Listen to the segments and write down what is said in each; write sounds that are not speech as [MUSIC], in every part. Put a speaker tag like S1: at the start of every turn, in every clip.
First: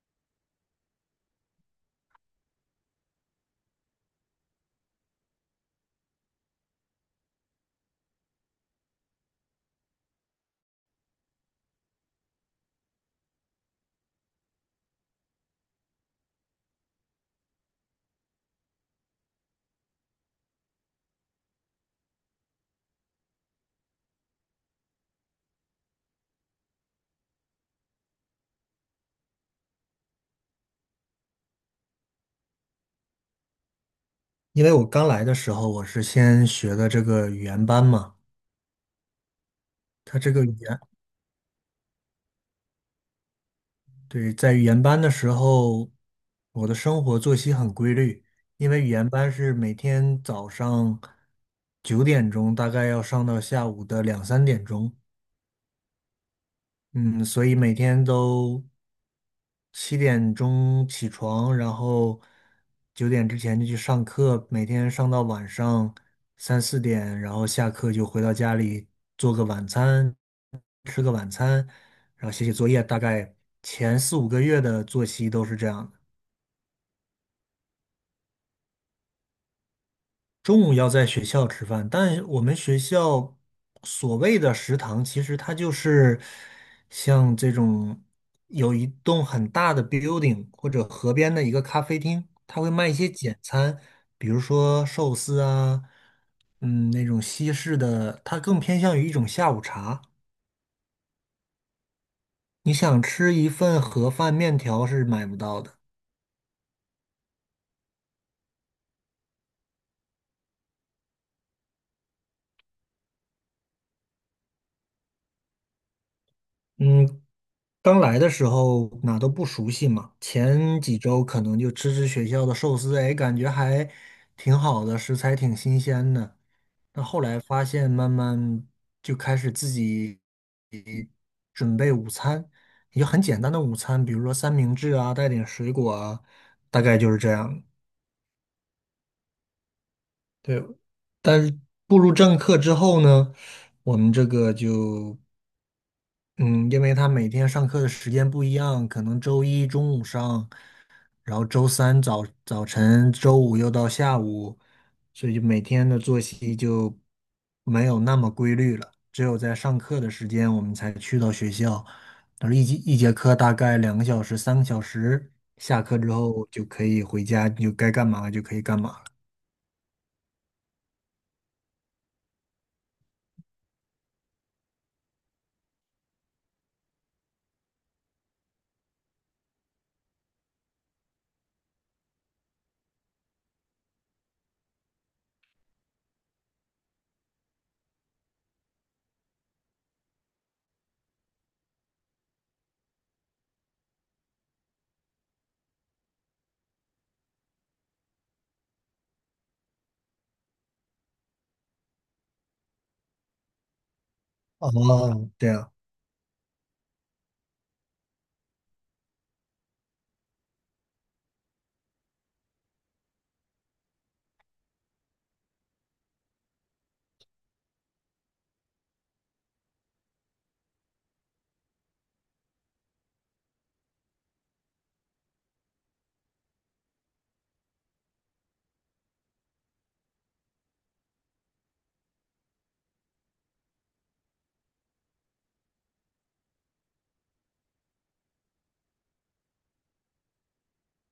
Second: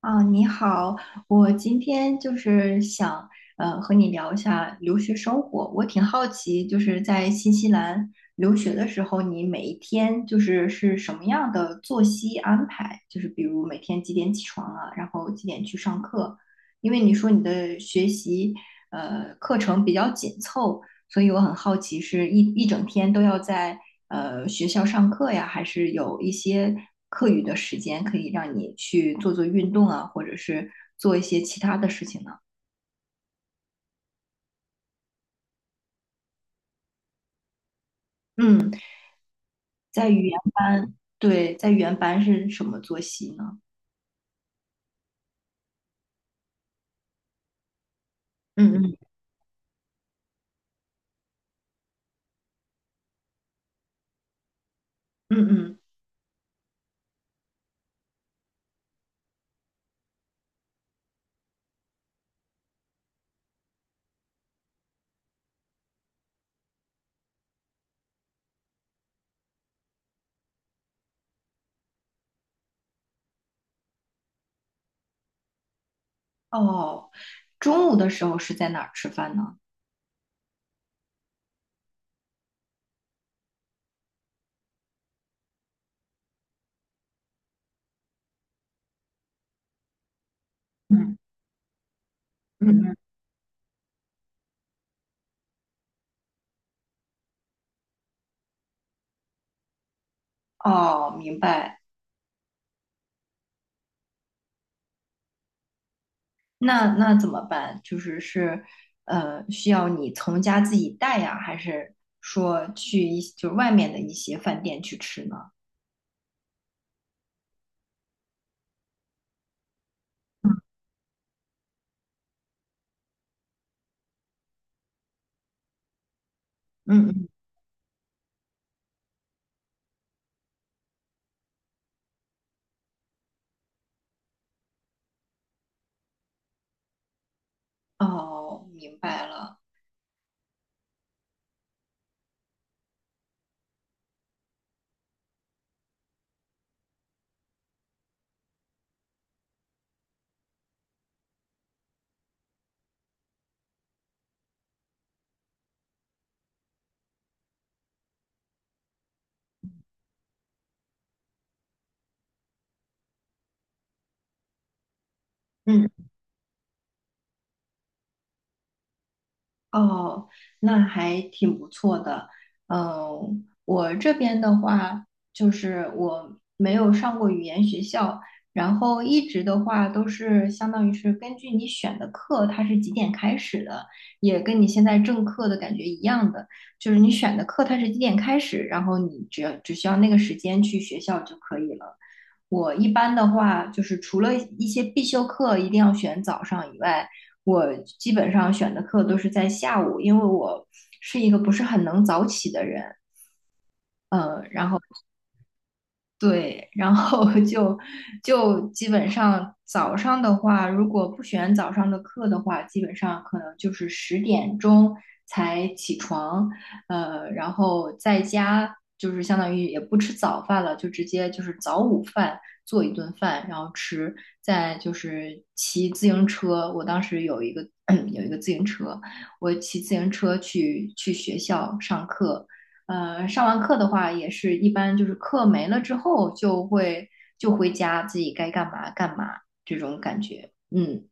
S1: 啊，你好，我今天就是想和你聊一下留学生活。我挺好奇，就是在新西兰留学的时候，你每一天就是什么样的作息安排？就是比如每天几点起床啊，然后几点去上课？因为你说你的学习课程比较紧凑，所以我很好奇，是一整天都要在学校上课呀，还是有一些课余的时间可以让你去做做运动啊，或者是做一些其他的事情呢？
S2: 因为我刚来的时候，我是先学的这个语言班嘛。
S1: 嗯，在
S2: 他
S1: 语
S2: 这
S1: 言
S2: 个语言，
S1: 班，对，在语言班是什么作息呢？
S2: 对，在语言班的时候，我的生活作息很规律，因
S1: 嗯
S2: 为语
S1: 嗯
S2: 言班是每天早上9点钟，大概要上到下午的2、3点钟。
S1: 嗯嗯。
S2: 嗯，所以每天都7点钟起床，然后九点之前就去上课，每天上到晚上3、4点，然后下课就回到家里做个晚餐，吃个晚餐，然后写写作业，大概前4、5个月的作息都是这样的。
S1: 哦，中午的时候是在哪儿吃饭呢？
S2: 中午要在学校吃饭，但我们学校所谓的食堂，其实它就是像这种有一栋很大的 building 或者河
S1: 嗯
S2: 边的一个咖啡厅，它
S1: 嗯
S2: 会卖一
S1: 嗯。
S2: 些简餐，比如说寿司啊，那种西式的，它更偏向于一种下午茶。
S1: 哦，明白。
S2: 你想吃一份盒饭面条是买不到的。
S1: 那怎么办？就是是，需要你从家自己带呀，还是说就是外面的一些饭店去吃呢？
S2: 嗯，刚来的时候哪都不熟悉嘛，前几周可能就吃吃学校的寿司，哎，感觉还挺好的，食材挺新鲜的。那
S1: 嗯
S2: 后
S1: 嗯。
S2: 来发现，慢慢就开始自己准备午餐，也就很简单的午餐，比如说三明治啊，带点水果啊，大概就是这样。
S1: 哦，明白了。
S2: 对，但是步入正课之后呢，我们这个就，嗯，因为他每天上课的时间不一样，可能周一中午上。然后周三早晨，周五又到下午，所以就每天的作息就没有那么规律了。只有在上课的时间，我们才去到学校。然后一节一节课大概2个小时、3个小时，下课
S1: 嗯。
S2: 之后就可以回家，就该干嘛就可以干嘛了。
S1: 哦，那还挺不错的。嗯，我这边的话，就是我没有上过语言学校，然后一直的话都是相当于是根据你选的课，它是几点开始的，也跟你现在正课的感觉一样的，就是你选的课它是几点开始，然后你只需要那个时间去学校就可以了。我一般的话，就是除了一些必修课一定要选早上以外，我基本上选的课都是在下午，因为我是一个不是很能早起的人。嗯，然后
S2: 哦，这样，
S1: 对，然后 [LAUGHS] 就基本上早上的话，如果不选早上的课的话，基本上可能就是10点钟才起床。然后在家就是相当于也不吃早饭了，就直接就是早午饭做一顿饭，然后吃，再就是骑自行车。我当时有一个 [CLEARS THROAT] 有一个自行车，我骑自行车去学校上课。上完课的话，也是一般就是课没了之后就回家，自己该干嘛干嘛这种感觉。嗯。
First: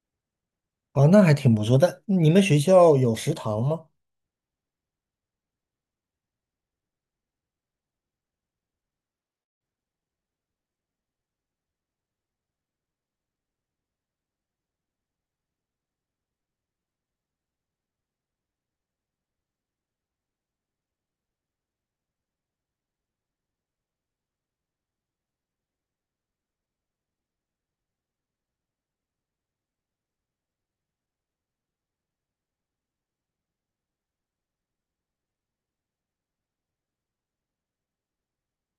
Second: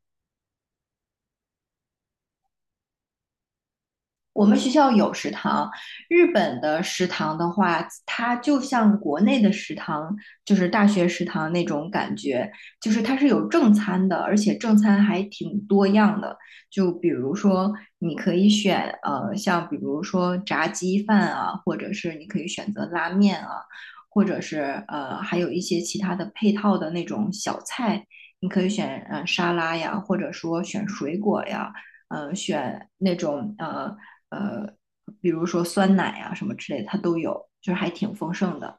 S2: 哦，那还挺不错的。但你们学校有食堂吗？
S1: 我们学校有食堂，日本的食堂的话，它就像国内的食堂，就是大学食堂那种感觉，就是它是有正餐的，而且正餐还挺多样的。就比如说，你可以选像比如说炸鸡饭啊，或者是你可以选择拉面啊，或者是还有一些其他的配套的那种小菜，你可以选沙拉呀，或者说选水果呀。呃选那种呃呃，比如说酸奶啊什么之类的，它都有，就是还挺丰盛的。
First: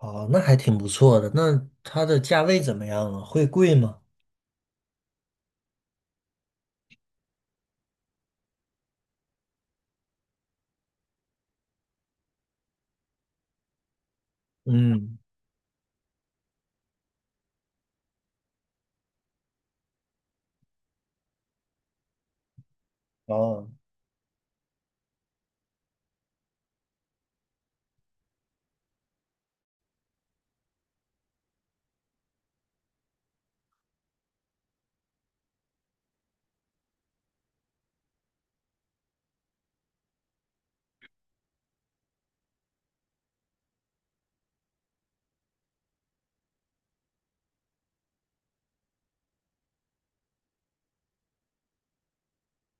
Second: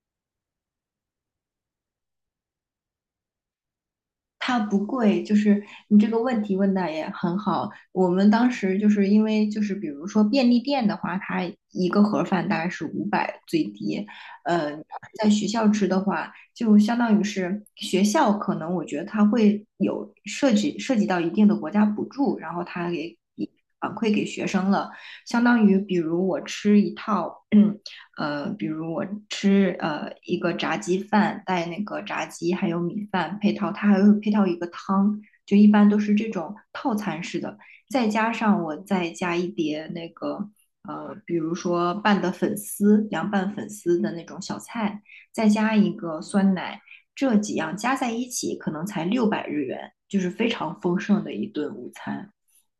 S2: 哦，那还挺不错的。那它的价位怎么样啊？会贵吗？
S1: 它不贵，就是你这个问题问的也很好。我们当时就是因为就是比如说便利店的话，它一个盒饭大概是500最低。呃，
S2: 嗯。
S1: 在学校吃的话，就相当于是学校可能我觉得它会有涉及到一定的国家补助，然后它给
S2: 哦。
S1: 反馈给学生了，相当于比如我吃一套 [CLEARS THROAT] 比如我吃一个炸鸡饭，带那个炸鸡还有米饭配套，它还会配套一个汤，就一般都是这种套餐式的，再加上我再加一碟那个比如说拌的粉丝，凉拌粉丝的那种小菜。再加一个酸奶，这几样加在一起可能才600日元，就是非常丰盛的一顿午餐，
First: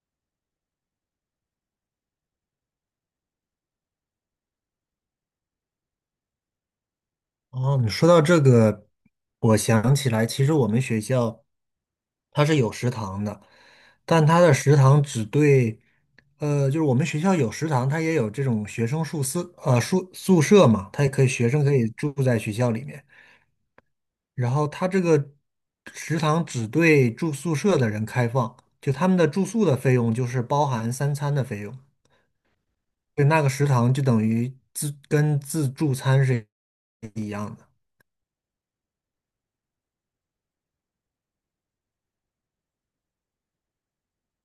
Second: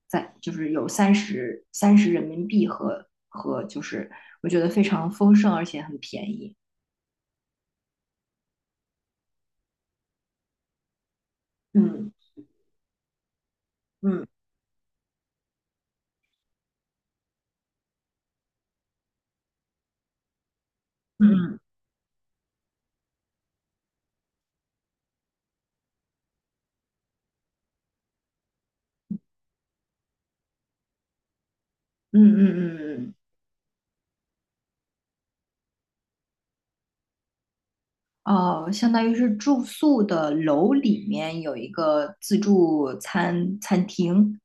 S1: 就是有三十人民币，和就是我觉得非常丰盛而且很便宜。
S2: 哦，你说到这个，我想起来，其实我们学校
S1: 嗯
S2: 它是有食堂的，
S1: 嗯
S2: 但它的食堂只对，呃，就是我们学校有食堂，它也有这种学生宿舍，宿舍嘛，它也可以学
S1: 嗯
S2: 生可以住在学校里面。然后它这个食堂只对住宿舍的人开放，就他们的住宿的费用就是包含三餐的费用，
S1: 嗯嗯嗯嗯。
S2: 就那个食堂就等于自助餐是一样的。
S1: 哦，相当于是住宿的楼里面有一个自助餐餐厅，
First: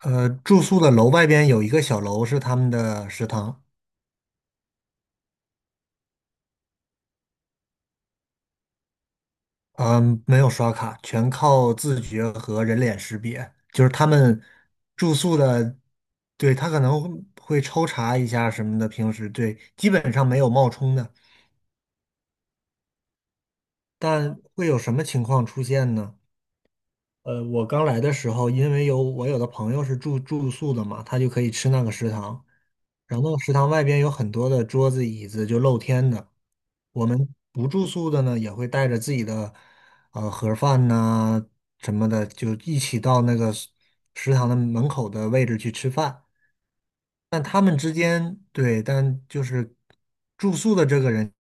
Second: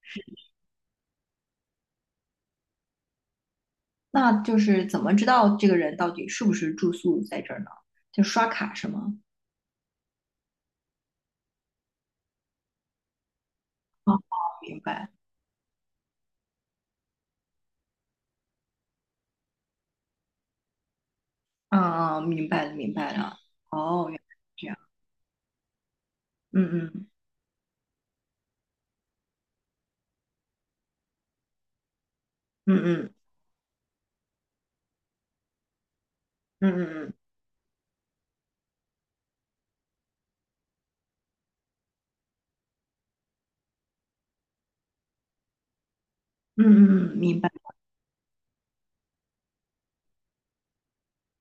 S2: 住宿的楼外边有一个小楼是他们的食堂，
S1: 那就是怎么知道这个人到底是不是住宿在这儿呢？就刷卡是吗？
S2: 嗯，没有刷卡，全靠自觉和人脸识别。就是他
S1: 哦，
S2: 们
S1: 明白。
S2: 住宿的，对，他可能会抽查一下什么的，平时对，基本上没有冒充的。
S1: 嗯，嗯明白了，明白了。哦，原来
S2: 但
S1: 是
S2: 会
S1: 这样。
S2: 有什么情况出现呢？
S1: 嗯嗯
S2: 我刚来的时候，因为我有的朋友是住宿的嘛，他就可以吃那个食堂，
S1: 嗯
S2: 然后那个食堂外边有很多的桌子椅子，就露天的。
S1: 嗯
S2: 我
S1: 嗯嗯
S2: 们不住宿的呢，也会带着自己的盒饭呐、什么的，就一起到那个食堂的门口的位置去吃饭。
S1: 嗯嗯嗯，明
S2: 但
S1: 白。
S2: 他们之间，对，但就是住宿的这个人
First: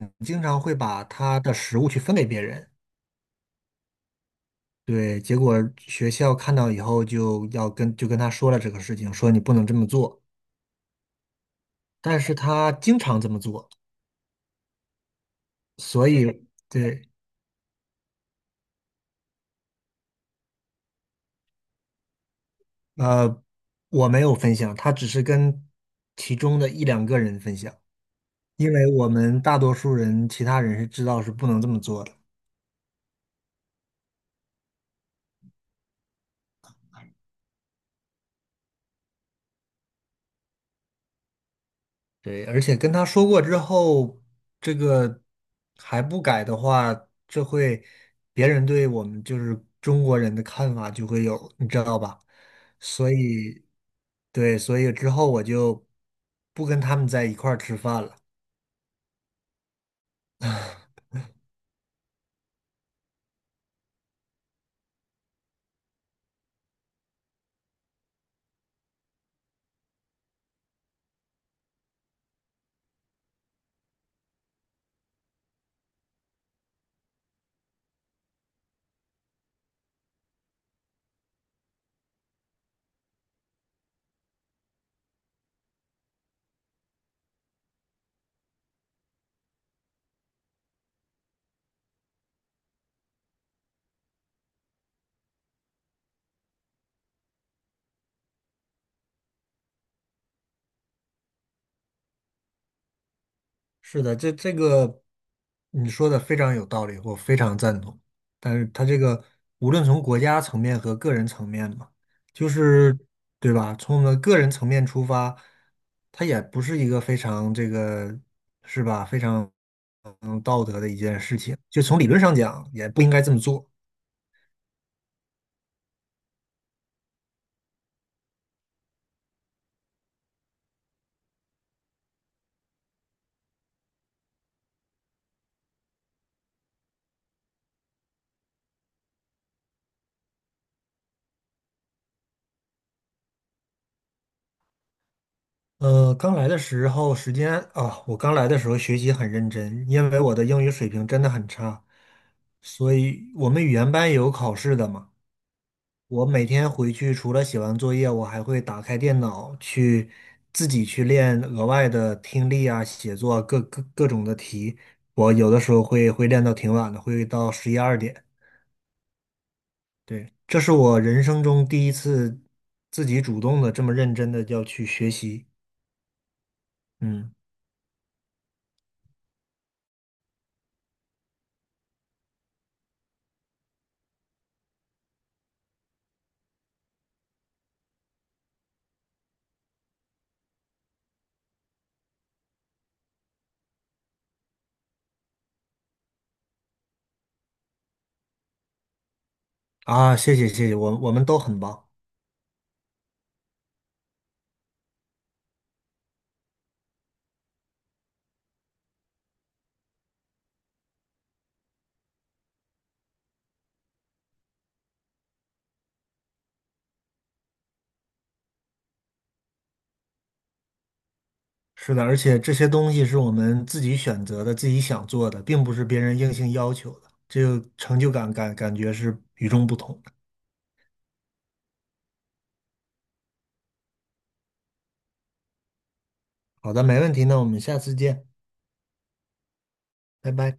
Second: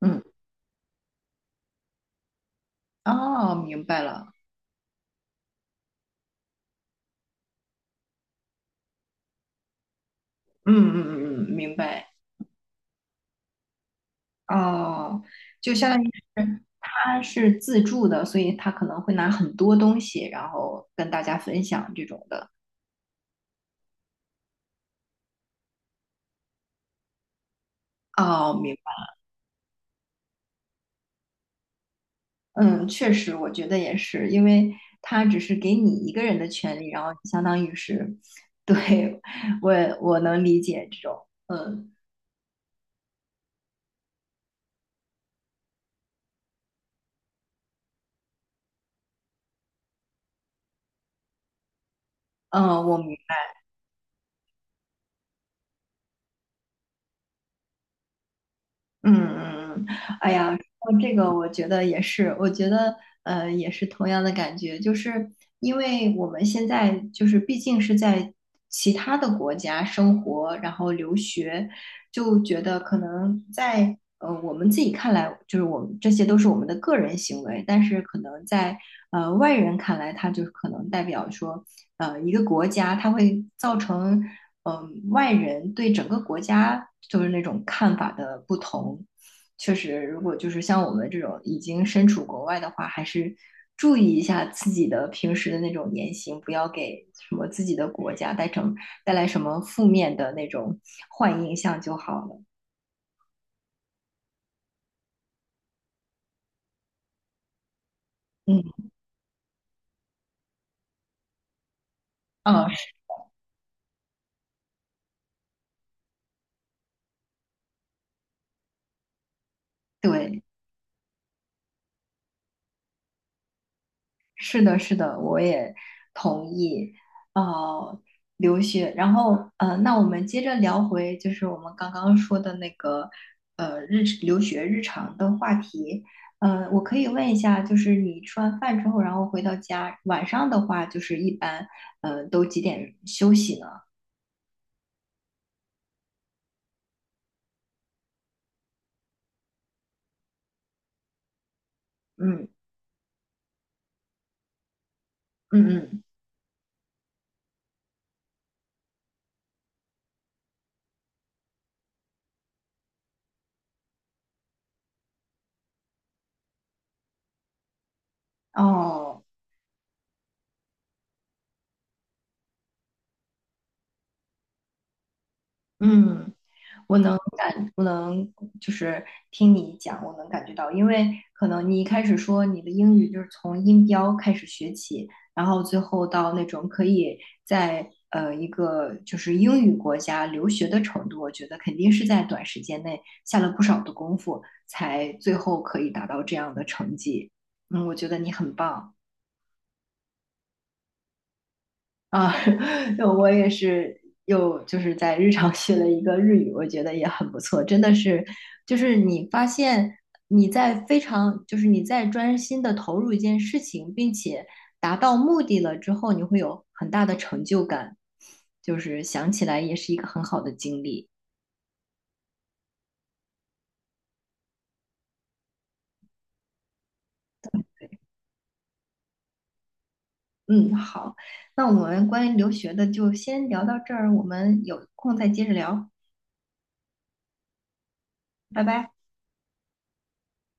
S1: 嗯。
S2: 经常会把他的食物去分给别人。
S1: 哦，明白了。
S2: 对，结果学校看到以后就跟他说了这个事情，说你不能这么做。
S1: 嗯嗯嗯嗯，明白。
S2: 但是他经常这么做，
S1: 哦，就相当于
S2: 所以
S1: 是
S2: 对，
S1: 他是自助的，所以他可能会拿很多东西，然后跟大家分享这种的。
S2: 呃，我没有分享，他只是跟其中的一两个人分享，
S1: 哦，
S2: 因
S1: 明
S2: 为
S1: 白。
S2: 我们大多数人，其他人是知道是不能这么做的。
S1: 嗯，确实，我觉得也是，因为他只是给你一个人的权利，然后相当于是，[LAUGHS] 对，我我能理解这种。嗯。
S2: 对，而且跟他说过之后，这个还不改的话，这会别人对我们就是中国人的看法就会有，你知道吧？
S1: 嗯，
S2: 所以，对，所以之后我就不跟他们在一块儿吃饭了。
S1: 嗯嗯嗯，哎呀，说这个我觉得也是，我觉得也是同样的感觉，就是因为我们现在就是毕竟是在其他的国家生活，然后留学，就觉得可能在我们自己看来，就是我们这些都是我们的个人行为，但是可能在外人看来，它就可能代表说一个国家，它会造成。嗯，外人对整个国家就是那种看法的不同。确实，如果就是像我们这种已经身处国外的话，还是注意一下自己的平时的那种言行，不要给什么自己的国家带来什么负面的那种坏印象就好了。
S2: 是的，这个你说的非常有道理，我非常赞同。但是
S1: 嗯，
S2: 它这个无论从国家层面和个人层面嘛，就
S1: 嗯，是
S2: 是对吧？从我们个人层面出发，它也不是一个非常这个是吧？非常
S1: 对。
S2: 道德的一件事情。就从理论上讲，也不应该这么做。
S1: 是的，是的，我也同意。呃，留学，然后那我们接着聊回就是我们刚刚说的那个留学日常的话题。我可以问一下，就是你吃完饭之后，然后回到家，晚上的话，就是一般都几点休息呢？
S2: 呃，刚来的时候时间啊，我刚来的时候学习很认真，因为我的英语水平真的很差，
S1: 嗯
S2: 所以我们语言班也有考试的嘛。
S1: 嗯嗯。
S2: 我每天回去除了写完作业，我还会打开电脑去自己去练额外的听力啊、写作啊各种的题。我有的时候会练到挺晚的，会到11、12点。
S1: 哦。
S2: 对，这是我人生中第一次自己主动的这么认真的要去学习。
S1: 嗯，我能。
S2: 嗯，
S1: 不能就是听你讲，我能感觉到，因为可能你一开始说你的英语就是从音标开始学起，然后最后到那种可以在一个就是英语国家留学的程度，我觉得肯定是在短时间内下了不少的功夫，才最后可以达到这样的成绩。嗯，我觉得你很棒。
S2: 啊，谢谢谢谢，我们都很棒。
S1: 啊，[LAUGHS] 我也是又就是在日常学了一个日语，我觉得也很不错，真的是，就是你发现你在非常，就是你在专心的投入一件事情，并且达到目的了之后，你会有很大的成就感，就是想起来也是一个很好的经历。
S2: 是的，而且这些东西是我们自己选择的、自己想做的，并不是别人硬性要求的，这个成就感感觉是与众不同的。
S1: 嗯，好，那我们关于留学的就先聊到这儿，我们有空再接着聊，
S2: 好的，没问题，那我们下次见，
S1: 拜拜。
S2: 拜拜。